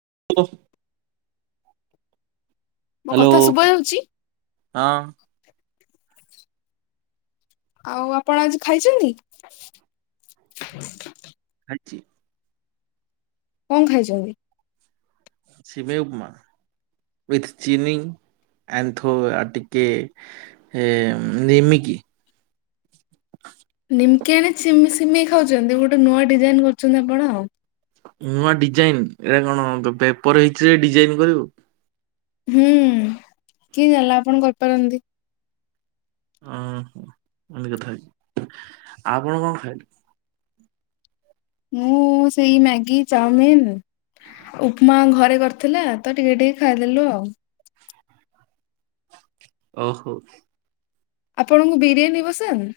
[unintelligible] ମୋ କଥା ଶୁଭ ଯାଉଚି? [inaudible] ଆଉ ଆପଣ ଆଜି ଖାଇଚନ୍ତି? ଛି। କଣ ଖାଇଛନ୍ତିି? ସିବେଇ ଉପମା ଉଇଥ ଚିିନି। ଆନ୍ଥ ଆ ଟିିକେ ନିମିକି। [inaudible] ନିମକି ଆଣିିମି ସିମି ଖାଉଛନ୍ତି ଗୋଟେ ନୂଆ ଡିଜାଇନ କରୁଛନ୍ତି ଆପଣ ଆଉ। ନୂଆ ଡିଜାଇନ ଏଇଟା କଣ ପେପର ହେଇଚି ଯେ ଡିଜାଇନ କରିବୁ। ହୁଁ କିଏ ଜାଣିଲା ଆପଣ କରିପାରନ୍ତି। ଓହୋ ଏତି କଥା କି ଆପଣ କଣ ଖାଇଲେ? ମୁଁ ସେଇ ମ୍ୟାଗି ଚାଉମିନ ଉପମା ଘରେ କରିଥିଲା ତ ଟିକେ ଟିକ ଖାଇଦେଲୁ ଆଉ। ଓହୋ। ଆପଣଙ୍କୁ ବିରିୟାନୀ ପସନ୍ଦ?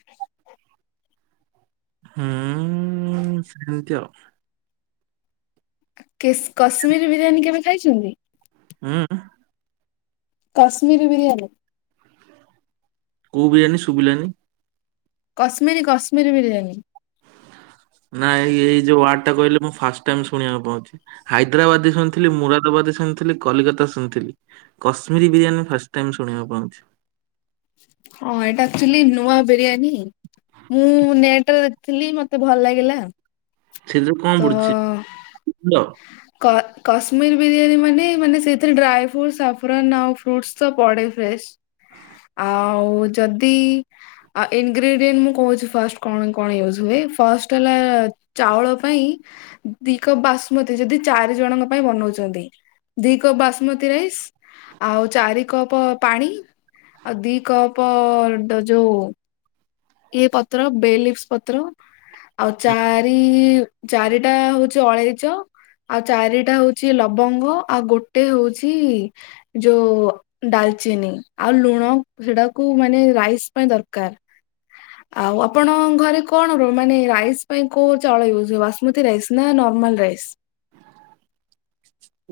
ହୁଁ ସେମିତି ଆଉ। କେସ କଶ୍ମୀର ବିରିୟାନୀ କେବେ ଖାଇଚନ୍ତି? ହଁ। କଶ୍ମୀରି ବିରିୟାନୀ। କୋଉ ବିରିୟାନୀ ଶୁଭିଲାନି? କଶ୍ମୀରୀ କଶ୍ମୀରୀ ବିରିୟାନୀ? ନାଇଁ ଏଇ ଯୋଉ ୱାର୍ଡଟା କହିଲେ ମୁଁ ଫାଷ୍ଟ ଟାଇମ୍ ଶୁଣିବାକୁ ପାଉଚି ହାଇଦ୍ରାବାଦି ଶୁଣିଥିଲି ମୁୁରାଦାବାଦି ଶୁ କଲିକତା ଶୁଣିଥିଲି କଶ୍ମୀରୀ ବିରିୟାନୀ ମୁଁ ଫାଷ୍ଟ ଟାଇମ୍ ଶୁଣିବାକୁ ପାଉ ହଁ ଏଇଟା ଆକ୍ଚୁଆଲି ନୂଆ ବିରିୟାନୀ। ମୁଁ ନେଟରେ ଦେଖିଥିଲି ମତେ ଭଲ ଲାଗିଲା। ସେଥିରେ କଣ ତ ପଡୁଛି କ କଶ୍ମୀରୀ ବିରିୟାନୀ ମାନେ ମାନେ ସେଇଥିରେ ଡ୍ରାଏଫ୍ରୁଟ୍ସ ସଫ୍ରନ୍ ଆଉ ଫ୍ରୁଟ୍ସ ତ ପଡ଼େ ଫ୍ରେଶ୍। ଆଉ ଯଦି ଇନଗ୍ରିଡିଏଣ୍ଟ ମୁଁ କହୁଚି ଫାଷ୍ଟ କଣ କଣ ୟୁଜ୍ ହୁଏ? ଫଷ୍ଟ ହେଲା ଚାଉଳ ପାଇଁ ଦି କପ୍ ବାସୁମତୀ ଯଦି ଚାରି ଜଣଙ୍କ ପାଇଁ ବନଉଚନ୍ତି। ଦି କପ୍ ବାସୁମତୀ ରାଇସ ଆଉ ଚାରି କପ ପାଣି। ଆଉ ଦି କପ ଡ ଯୋଉ ଇଏ ପତ୍ର ବେ ଲିଭ୍ସ ପତ୍ର ଆଉ ଚାରି ଚାରିଟା ହୋଉଚି ଅଳେଇଚ। ଆଉ ଚାରିଟା ହୋଉଚି ଲବଙ୍ଗ ଆଉ ଗୋଟେ ହୋଉଚି ଯୋଉ ଡାଲ ଚିନି ଆଉ ଲୁଣ ସେଟାକୁ ମାନେ ରାଇସ ପାଇଁ ଦରକାର। ଆଉ ଆପଣଙ୍କ ଘରେ କଣ ର ମାନେ ରାଇସ୍ ପାଇଁ କୋଉ ଚାଉଳ ୟୁଜ୍ ହୁଏ ବାସୁମତୀ ରାଇସ୍ ନା ନର୍ମାଲ ରାଇସ୍? [inaudible]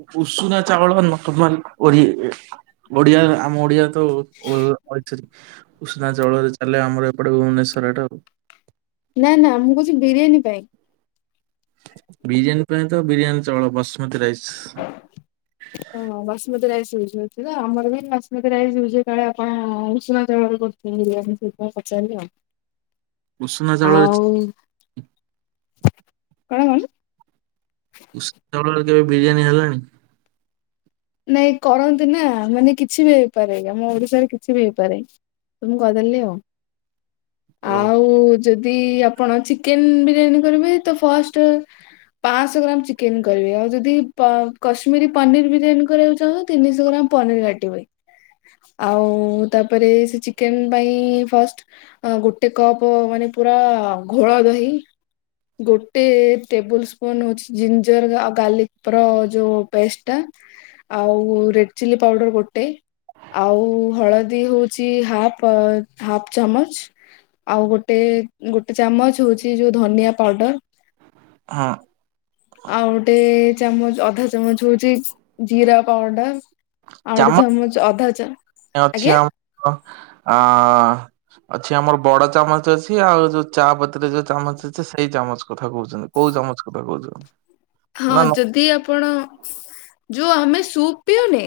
ଉ-ଉଷୁନା ଚାଉଳ ନର୍ମାଲ ଓରି ଇ ଓଡିଆ ଆମ ଓଡିଆ। ତ ଉ [unintelligible] ଉଷୁନା ଚାଉଳରେ ଚାଲେ ଆମର ଏପଟେ ଭୁବନେଶ୍ଵର ଆଡେ ଆଉ। ନା ନା ମୁଁ କହୁଛି ବିରିୟାନୀ ପାଇଁ। ବିରିୟାନୀ ପାଇଁ ତ ବିରିୟାନୀ ଚାଉଳ ବାସୁମତୀ ରାଇସ। ଓହୋ ବାସୁମତୀ ରାଇସ ୟୁଜ ହଉଚି ତ ଆମର ବି ବାସୁମତୀ ରାଇସ ୟୁଜ୍ ହୁଏ କାଳେ ଆପଣ ଉଷୁନା ଚାଉଳରେ କରୁଥିବେ ବିରିୟାନୀ ସେଇଥିପାଇଁ ପଚା ରିଲି ଆଉ। ଉଷୁନା ଚାଉଳରେ ଆଉ କଣ କଣ? ଉଷୁନା ଚାଉଳରେ କେବେ ବିରିୟାନୀ ହେଲାଣି? ନାଇଁ କରନ୍ତି ନା ମାନେ କିଛି ବି ହେଇପାରେ ଇଏ ଆମ ଓଡିଶାରେ କିଛି ବି ହେଇପାରେ। ତ ମୁଁ କହିଦେଲି ଆଉ ଆଉ ଯଦି ଆପଣ ଚିକେନ ବିରିୟାନୀ କରିବେ ତ ଫାର୍ଷ୍ଟ। ପାଂଶହ ଗ୍ରାମ ଚିକେନ କରିବେ ଆଉ ଯଦି ପା କଶ୍ମୀରୀ ପନିର ବିରିୟାନୀ କରିବାକୁ ଚାହିଁବ ତିନିଶହ ଗ୍ରାମ ପନିର କାଟିବେ। ଆଉ ତାପରେ ସେ ଚିକେନ ପାଇଁ ଫାର୍ଷ୍ଟ ଅଁ ଗୋଟେ କପ୍ ମାନେ ପୁରା ଘୋଳ ଦହି। ଗୋଟେ ଟେବୁଲ ସ୍ପୁନ ହଉଚି ଜିଞ୍ଜର ଆଉ ଗାର୍ଲିକର ଯୋଉ ପେଷ୍ଟଟା। ଆଉ ରେଡ ଚିଲି ପାଉଡର ଗୋଟେ। ଆଉ ହଳଦୀ ହଉଚି ହାଫ ହାଫ ଚାମଚ। ଆଉ ଗୋଟେ ଗୋଟେ ଚାମଚ ହଉଚି ଯୋଉ ଧନିଆ ପାଉଡର। ହଁ ଆଉ ଗୋଟେ ଚାମଚ ଅଧା ଚାମଚ ହଉଚି ଜୀରା ପାଉଡର। ଆଉ ଗୋଟେ ଚାମ ଚାମଚ ଅଧା ଚା ଅଛି ଆଜ୍ଞା ଆମର ଆଁ। ଅଛି ଆମର ବଡ ଚାମଚ ଅଛି ଆଉ ଯୋଉ ଚାପତିରେ ଯୋଉ ଚାମଚ ଅଛି ସେଇ ଚାମଚ କଥା କହୁଛନ୍ତି କୋଉ ଚାମ ମଚ କଥା କହୁଛ? ହଁ ନା ନା ଯଦି ଆପଣ ଯୋଉ ଆମେ ସୁପ୍ ପିଉନେ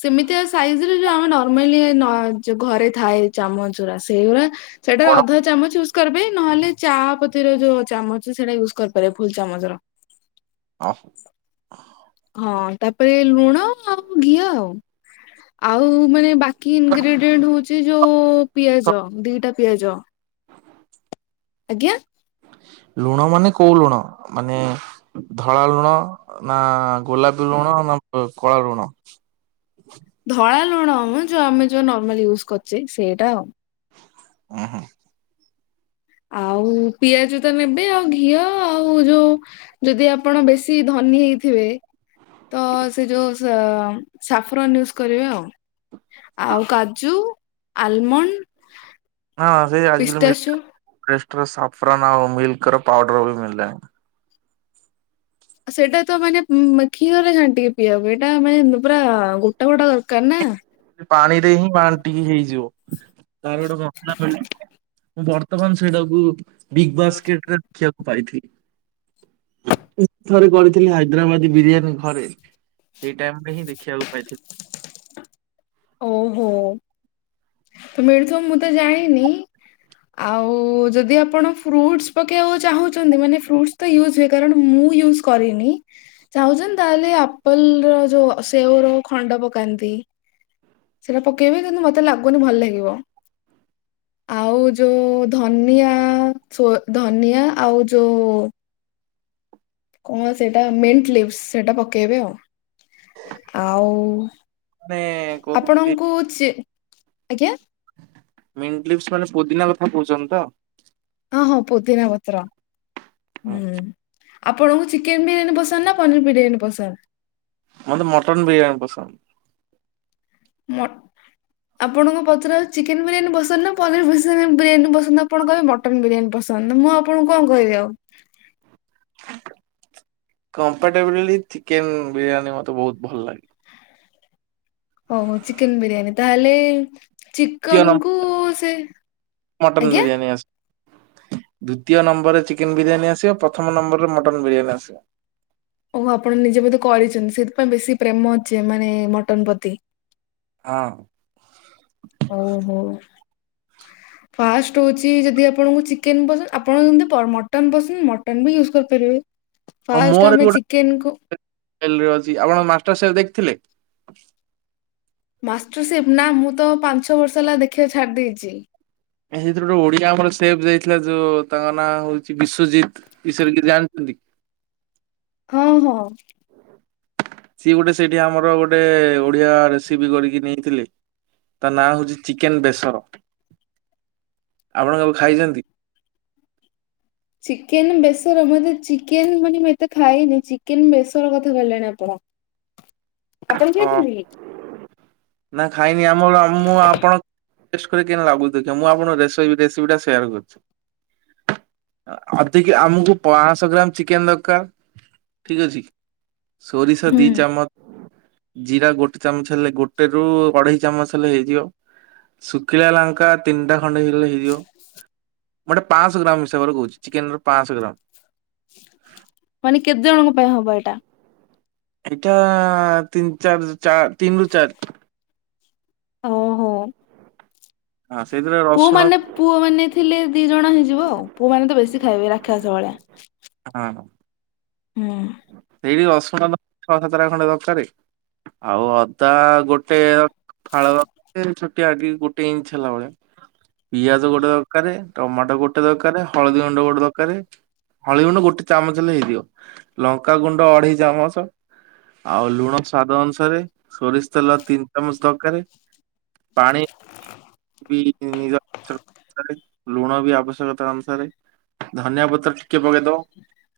ସେମିତିଆ ସାଇଜରେ ଯୋଉ ଆମେ ନର୍ମାଲି ନ ଯ ଘରେ ଥାଏ ଚାମଚ। ଗୁରା ସେଇଗୁରା ସେଟା ବଡ ଅଧା ଚାମଚ ୟୁ କରିବେ ନହେଲେ ଚା ପତିର ଯୋଉ ଚାମଚ ସେଟା ୟୁଜ କରିପାରିବେ ଫୁଲ ଚାମଚର। ଓ ହୋ। ହଁ ତାପରେ ଲୁଣ ଆଉ ଘିଅ ଆଉ ଆଉ ମାନେ ବାକ କି ଇନଗ୍ରିଡିଏଣ୍ଟ ହଉଛି ଯୋଉ ପିଆଜ ଦିଟା ପିଆଜ। ଆଜ୍ଞା। ଲୁଣ ମାନେ କୋଉ ଲୁଣ ମାନେ ଧଳା ଲୁଣ ନା ଗୋଲାପୀ ଲୁଣ? ନା ପ କଳା ଲୁଣ। ଧଳା ଲୁଣ ମ ଯୋଉ ଆମେ ଯୋଉ ନର୍ମାଲ ୟୁଜ କରୁଛେ ସେଇଟା ଆଉ। ଉଁ ହୁଁ। ଆଉ ପିଆଜ ତ ନେବେ ଆଉ ଘିଅ ଆଉ ଯୋଉ ଯଦି ଆପଣ ବେଶୀ ଧ ନୀ ହେଇଥିବେ ତ ସେ ଯୋଉ ସ ମ ସାଫରୋନ ୟୁଜ କରିବେ ଆଉ। ଆଉ କାଜୁ ଆଲମଣ୍ଡ। ହଁ ସେ ଆଜି କାଲି ପିସ୍ତାସୁ ମିଲ୍କ ର ପେଷ୍ଟର ସାଫରନ ଆଉ ମିଲ୍କର ପାଉଡର ବି ମିଳିଲାଣି। ସେଇଟା ତ ମାନେ ଉଁ ମା କ୍ଷୀରରେ ଘାଣ୍ଟିକି ପିଇବା ପାଇଁ ଏଟା ମାନେ ପୁରା ଗୋଟା ଗୋଟା ଦରକାର ନା। ପାଣିରେ ହିଁ ବାଣ୍ଟିକି ହେଇଯିବ ତାର ଗୋଟେ ମସଲା ମିଳେ ମୁଁ ବର୍ତ୍ତମାନ ସେଇଟାକୁ ବିଗ ବାସ୍କେଟ ରେ ଦେଖିବାକୁ ପାଇଥିଲି। ଉଁ ଥରେ କରିଥିଲି ହାଇଦ୍ରାବାଦି ବିରିୟାନୀ ଘରେ। ସେଇ ଟାଇମ ରେ ହିଁ ଦେଖିବାକୁ ପାଇଥିଲ। ଓହୋ! ତ ମିଳୁଥୁଅ ମୁଁ ତ ଜାଣିନି। ଆଉ ଯଦି ଆପଣ ଫ୍ରୁଟସ୍ ପକେଇଆକୁ ଚାହୁଁଛନ୍ତି। ମାନେ ଫ୍ରୁଟ୍ସ ତ ୟୁଜ ହୁଏ। କାରଣ ମୁଁ ମୁଁ ୟୁଜ କରିନି ଚାହୁଁଚନ୍ତି, ତାହେଲେ ଆପେଲର ଯୋଉ ସେଓର ଖଣ୍ଡ ପକାନ୍ତି। ନ୍ତି। ସେଟା ପକେଇବେ କିନ୍ତୁ, ମତେ ଲାଗୁନି ଭଲ ଲାଗିବ। ଆଉ ଯୋଉ ଧନିଆ ସୋ ଧନିଆ ଆଉ ଯୋଉ କଣ ସେଟା ମିଣ୍ଟ ଲିଭ୍ସ! ସେଇଟା ପକେଇବେ ଆଉ। ଆଉ ମାନେ ଆପଣଙ୍କୁ ଚି ଆଜ୍ଞା। ମିନ୍ଟ ଲିଭ୍ ସ ମାନେ ପୋଦିନା କଥା କହୁଚନ୍ତି ତ! ହଁ, ହୋ ପୋଦିନା ପତ୍ର ହୁଁ। ଆପଣଙ୍କୁ, ଚିକେନ ବିରିୟାନୀ ପସନ୍ଦ ନା ପନିର ବିରିୟାନୀ ପସନ୍ଦ? ମତେ ମଟନ୍ ବିରିୟାନୀ ପସନ୍ଦ। ମୋଟ୍। ଆପଣଙ୍କୁ ପଚରା ହଉଛି, ଚିକେନ ବିରିୟାନୀ ପସନ୍ଦ ନା ପନିର ପସନ୍ଦ ବିରିୟାନୀ ପସନ୍ଦ? ଆପଣ କହିବେ ମଟନ ବିରିୟାନୀ ପସନ୍ଦ। ଶୁଣନ୍ତୁ, ମୁଁ, ଆପଣଙ୍କୁ କଣ କହିବି ଆଉ? କମ୍ପେଟାବ୍ଲି, ଚିକେନ ବିରିୟାନୀ ମତେ ବହୁତ ଭଲ ଲାଗେ। ଓହ! ଚିକେନ ବିରିୟାନୀ ତା ହେଲେ-ଏ ଦ୍ୱିତୀୟ ଚିକନ ନମ୍ବର କୁ-ଉ ସେ ଆଜ୍ଞା! ଦ୍ୱିତୀୟ ନମ୍ବରରେ ଚିକେନ ବିରିୟାନୀ ଆସିବ ଓ ପ୍ରଥମ ନମ୍ବରରେ ମଟନ ବିରିୟାନୀ ଆସିବ। ଓହ! ଆପଣ ନିଜେ ବୋଧେ କରିଛନ୍ତି, ସେଥିପାଇଁ ବେଶୀ ପ୍ରେମ ଅଛି। ମାନେ-ଏ ମଟନ ପତି। ହଁ। ଓହୋ! ଫାଷ୍ଟ ହଉଛି, ଯଦି ଆପଣଙ୍କୁ ଚିକେନ୍ ପସନ୍ଦ! ଆପଣ ଯେନ୍ ମଟନ୍ ପସନ୍ଦ, ମଟନ ବି ୟୁଜ କରିପାରିବେ। ଆଉ ଫାଷ୍ଟ ମୋର ଆମେ ବି ଚିକେନ କୁ ଗୋଟେ [inaudible] ଆପଣ ମାଷ୍ଟର ସେଫ୍ ଦେଖ୍ ଥିଲେ। ମାଷ୍ଟରସେଫ୍! ନା ମୁଁ ତ ପାଂଞ୍ଚ ଛ ବର୍ଷ ହେଲା ଦେଖିବା ଛାଡି ଦେଇଛି। ହେଥିରେ ଗୋଟେ ଓଡିଆ ଆମର ସେଫ୍ ଯାଇଥିଲା। ଯୋଉ ତାଙ୍କ ନାଁ ହଉଛି, ବିଶ୍ଵଜିତ ବିଷୟରେ କିଛି ଜାଣିଛନ୍ତି କି? ହଁ, ହଁ। ସିଏ ଗୋଟେ ସେଇଠି, ଆମର ଗୋଟେ ଓଡିଆ ରେସିପି କରିକି ନେଇଥିଲେ। ତା ନାଁ ହଉଛି, ଚିକେନ ବେସର। ଆପଣ କେବେ ଖାଇଛନ୍ତି? ଚିକେନ ବେସର! ମତେ ଚିକେନ ମାନେ ମୁଁ ଏତେ ଖାଇନି। ଚିକେନ ବେସର କଥା କହିଲେଣି ଆପଣ। ଆପଣ ହଁ, ଖାଇଛନ୍ତି କି? ନା ଖାଇନି ଆମର। ମୁଁ ଆପଣ ଗେସ୍ କରି କିନ୍ ଲାଗୁଛି ଦେଖିଆ। ମୁଁ ଆପଣ ରେସିପି ରେସିପିଟା ସେୟାର କରୁଛି। ଅଧିକ ଆମକୁ ପାଁ ଶହ ଗ୍ରାମ୍ ଚିକେନ୍ ଦରକାର! ଠିକ୍ ଅଛି। ସୋରିଷ ହୁଁ ଦି ଚାମଚ, ଜିରା ଗୋଟେ ଚାମଚ, ହେଲେ ଗୋଟେ ରୁ ଅଢେଇ ଚାମଚ ହେଲେ ହେଇଯିବ। ଶୁଖିଲା ଲାଙ୍କା ତିନିଟା ଖଣ୍ଡେ ହେଇଗଲେ ହେଇଯିବ। ମୁଁ ଗୋଟେ, ପାଁ ଶହ ଗ୍ରାମ୍ ହିସାବରେ କହୁଛି, ଚିକେନ ର ପାଁଶହ ଗ୍ରାମ୍। ମାନେ କେତେ ଜଣଙ୍କ ପାଇଁ ହବ ଏଇଟା? ଏଇଟା-ଆ ତିନି ଚାର୍ଜ ଚା ତିନ ରୁ ଚାର୍। ଓହୋ! ହଁ ସେଇଥିରେ ରସୁଣ ପୁଅମାନେ ପୁଅ ମାନେ ଥିଲେ ଦି ଜଣ ହେଇଯିବ ଆଉ। ପୁଅମାନେ ତ ବେଶୀ ଖାଇବେ ରାକ୍ଷସ ଭଳିଆ। ଅ ହ। ହୁଁ। ସେଇଠି ରସୁଣତ ଛଅ ସାତଟା ଖଣ୍ଡେ ଦରକାରେ, ଆଉ ଅଦା ଗୋଟେ ଫାଳ ବା [inaudible] ଛୋଟିଆ ଗୋଟେ ଇଞ୍ଚ ହେଲା ଭଳିଆ। ପିଆଜ ଗୋଟେ ଦରକାରେ ଟମାଟୋ ଗୋଟେ ଦରକାରେ ହଳଦୀ ଗୁଣ୍ଡ ଗୋଟେ ଦରକାରେ। ହଳଦୀ ଗୁଣ୍ଡ ଗୋଟେ ଚାମଚ ହେଲେ ହେଇଯିବ। ଲଙ୍କାଗୁଣ୍ଡ ଅଢେଇ ଚାମଚ ଆଉ ଲୁଣ ସ୍ୱାଦ ଅନୁସାରେ ସୋରିଷ ତେଲ ତିନି ଚାମଚ ଦରକାର୍। ପାଣି ଲୁଣ ବି ଆବଶ୍ୟକତା ଅନୁସାରେ। ଧନିଆ ପତ୍ର ଟିକେ ପକେଇଦବ।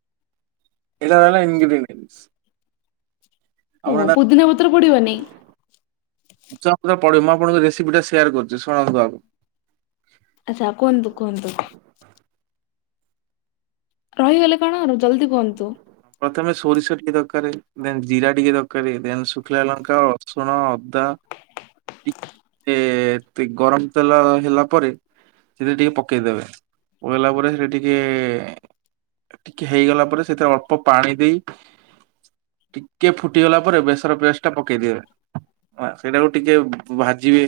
[inaudible] [unintelligible] ଆପଣ ଓ ଏଟା ପୋଦିନା ପତ୍ର ପଡ଼ିବନି। ଚା ପଢ଼େ ମୁଁ ଆପଣଙ୍କ ରେସିପି ଟା ସେୟାର କରୁଚି ଶୁଣନ୍ତୁ ଆଗ। ଆଛା କୁହନ୍ତୁ କୁହନ୍ତୁ। ରହିଗଲେ କଣ ଜଲଦି କୁହନ୍ତୁ। ପ୍ରଥମେ ସୋରିଷ ଟିକେ ଦରକାର ଦେନ୍ ଜିରା ଟିକେ ଦରକାର ଦେନ୍ ଶୁଖିଲା ଲଙ୍କା ରସୁଣ ଅ ଦା ଟିକେ ଗରମ ତେଲ ହେଲା ପରେ ସେଥିରେ ଟିକେ ପକେଇଦେବେ ପକେଇଲା ପରେ ସେଟା ଟିକେ ଟିକେ ହେଇଗଲା ପରେ ସେଥିରେ ଅଳ୍ପ ପାଣି ଦେଇ ଟିକେ ଫୁଟିଗଲା ପରେ ବେସର ପିଆଜ ଟା ପକେଇଦିବେ ସେଇଟାକୁ ଟିକେ ଭାଜି ଭାଜିବେ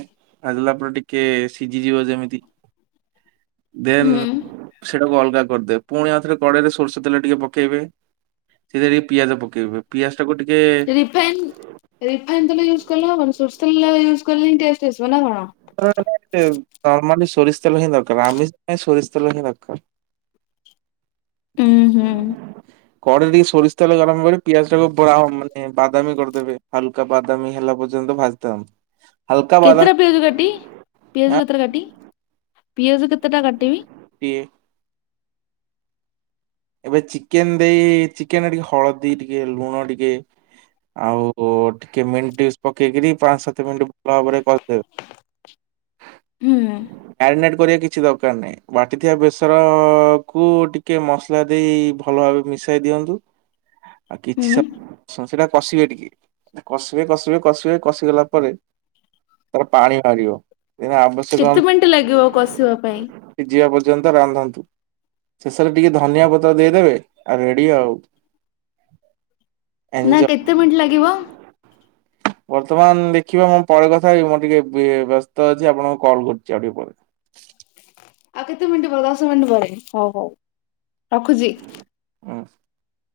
ଭାଜିଲା ପରେ ଟିକେ ସିଝିଯିବ ଯେମିତି [inaudible] ଦେନ୍ ହୁଁ ସେଟାକୁ ଅଲଗା କରିଦେବେ ପୁଣି ଆଉଥରେ କଡ଼େଇ ରେ ସୋରିଷ ତେଲ ଟିକେ ପକେଇବେ। ସେଥିରେ ଟିକେ ପିଆଜ ପକେଇବେ ପିଆଜ ଟାକୁ ଟିକେ ରିଫାଇନ୍ ରିଫାଇନ୍ ତେଲ ୟୁଜ୍ କଲେ ହବନି ସୋରିଷ ତେଲରେ ୟୁଜ୍ କଲେ ହିଁ ଟେଷ୍ଟ ଆସିବ ନା କଣ? ନର୍ମାଲି ସରୀଷ ତେଲ ହିଁ ଦରକାର ଆମିଷ ପାଇଁ ସୋରିଷ ତେଲ ହିଁ ଦରକାର। ହୁଁ ହୁଁ। କଡ଼େଇ ରେ ଟିକେ ସୋରିଷ ତେଲେ ଗରମ କରି ପିଆଜ ଟାକୁ ବ୍ରାଉ ବାଦାମୀ କରିଦେବେ ହାଲକା ବାଦାମୀ ହେଲା ପର୍ଯ୍ୟ ଭାଜିଦବା ହଲକା କେତେଟା ବାଦାମି ପିଆଜ କାଟି, ପିଆଜ କେତେଟା କାଟି, ପିଆଜ କେତେଟା କାଟିମି। ଇଏ ଏବେ ଚିକେନ ଦେଇ ଚିକେନ ରେ ଟିକେ ହଳଦୀ ଟିକେ ଲୁଣ ଟିକେ ଆଉ ଟିକେ ମିନ୍ଟେସ୍ ପକେଇକରି ପାଞ୍ଚ ସାତ ମିନିଟ୍ ଭଲ ଭାବରେ କରିଦେବେ। ହୁଁ। ମ୍ୟାରିନେଟ କରିବା କିଛି ଦରକାର ନାହିଁ ବାଟିଥିବା ବେସର କୁ ଟିକେ ମସ୍ତ ମସଲା ଦେଇ ଭଲ ଭାବେ ମିଶାଇ ଦିଅନ୍ତୁ ଆଉ କିଛି ହୁଁ ସମ ସେଟା କଷିବେ ଟିକେ, କଷିବେ, କଷିବେ, କଷିବେ, କଷିଗଲା ପରେ ତାର ପାଣି ବାହାରିବ ସେ ଆବଶ୍ୟକ କେତେ ମିନିଟ୍ ଲାଗିବ କଷିବା ପାଇଁ ସିଜିବା ପ ପର୍ଯ୍ୟନ୍ତ ରାନ୍ଧନ୍ତୁ ଶେଷରେ ଟିକେ ଧ ଧନିଆ ପତ୍ର ଦେଇଦେବେ ଆଉ ରେଡ଼ି ଆଉ। ନା ଏଞ୍ଜୟ କେତେ ମିନିଟ୍ ଲାଗିବ। ବର୍ତ୍ତମାନ ଦେଖିବା ମୁଁ ପରେ କଥା ହେବି ମୁଁ ଟିକେ ବ୍ୟସ୍ତ ଅଛି ଆପଣଙ୍କୁ କଲ କରୁଚି ଆଉ ଟିକେ ପରେ। [inaudible] ଆଉ କେତେ ମିନିଟ୍ ପରେ ଦଶ ମିନିଟ ପରେ ହୋଉ ହଉ ରଖୁଛି। [unintelligible]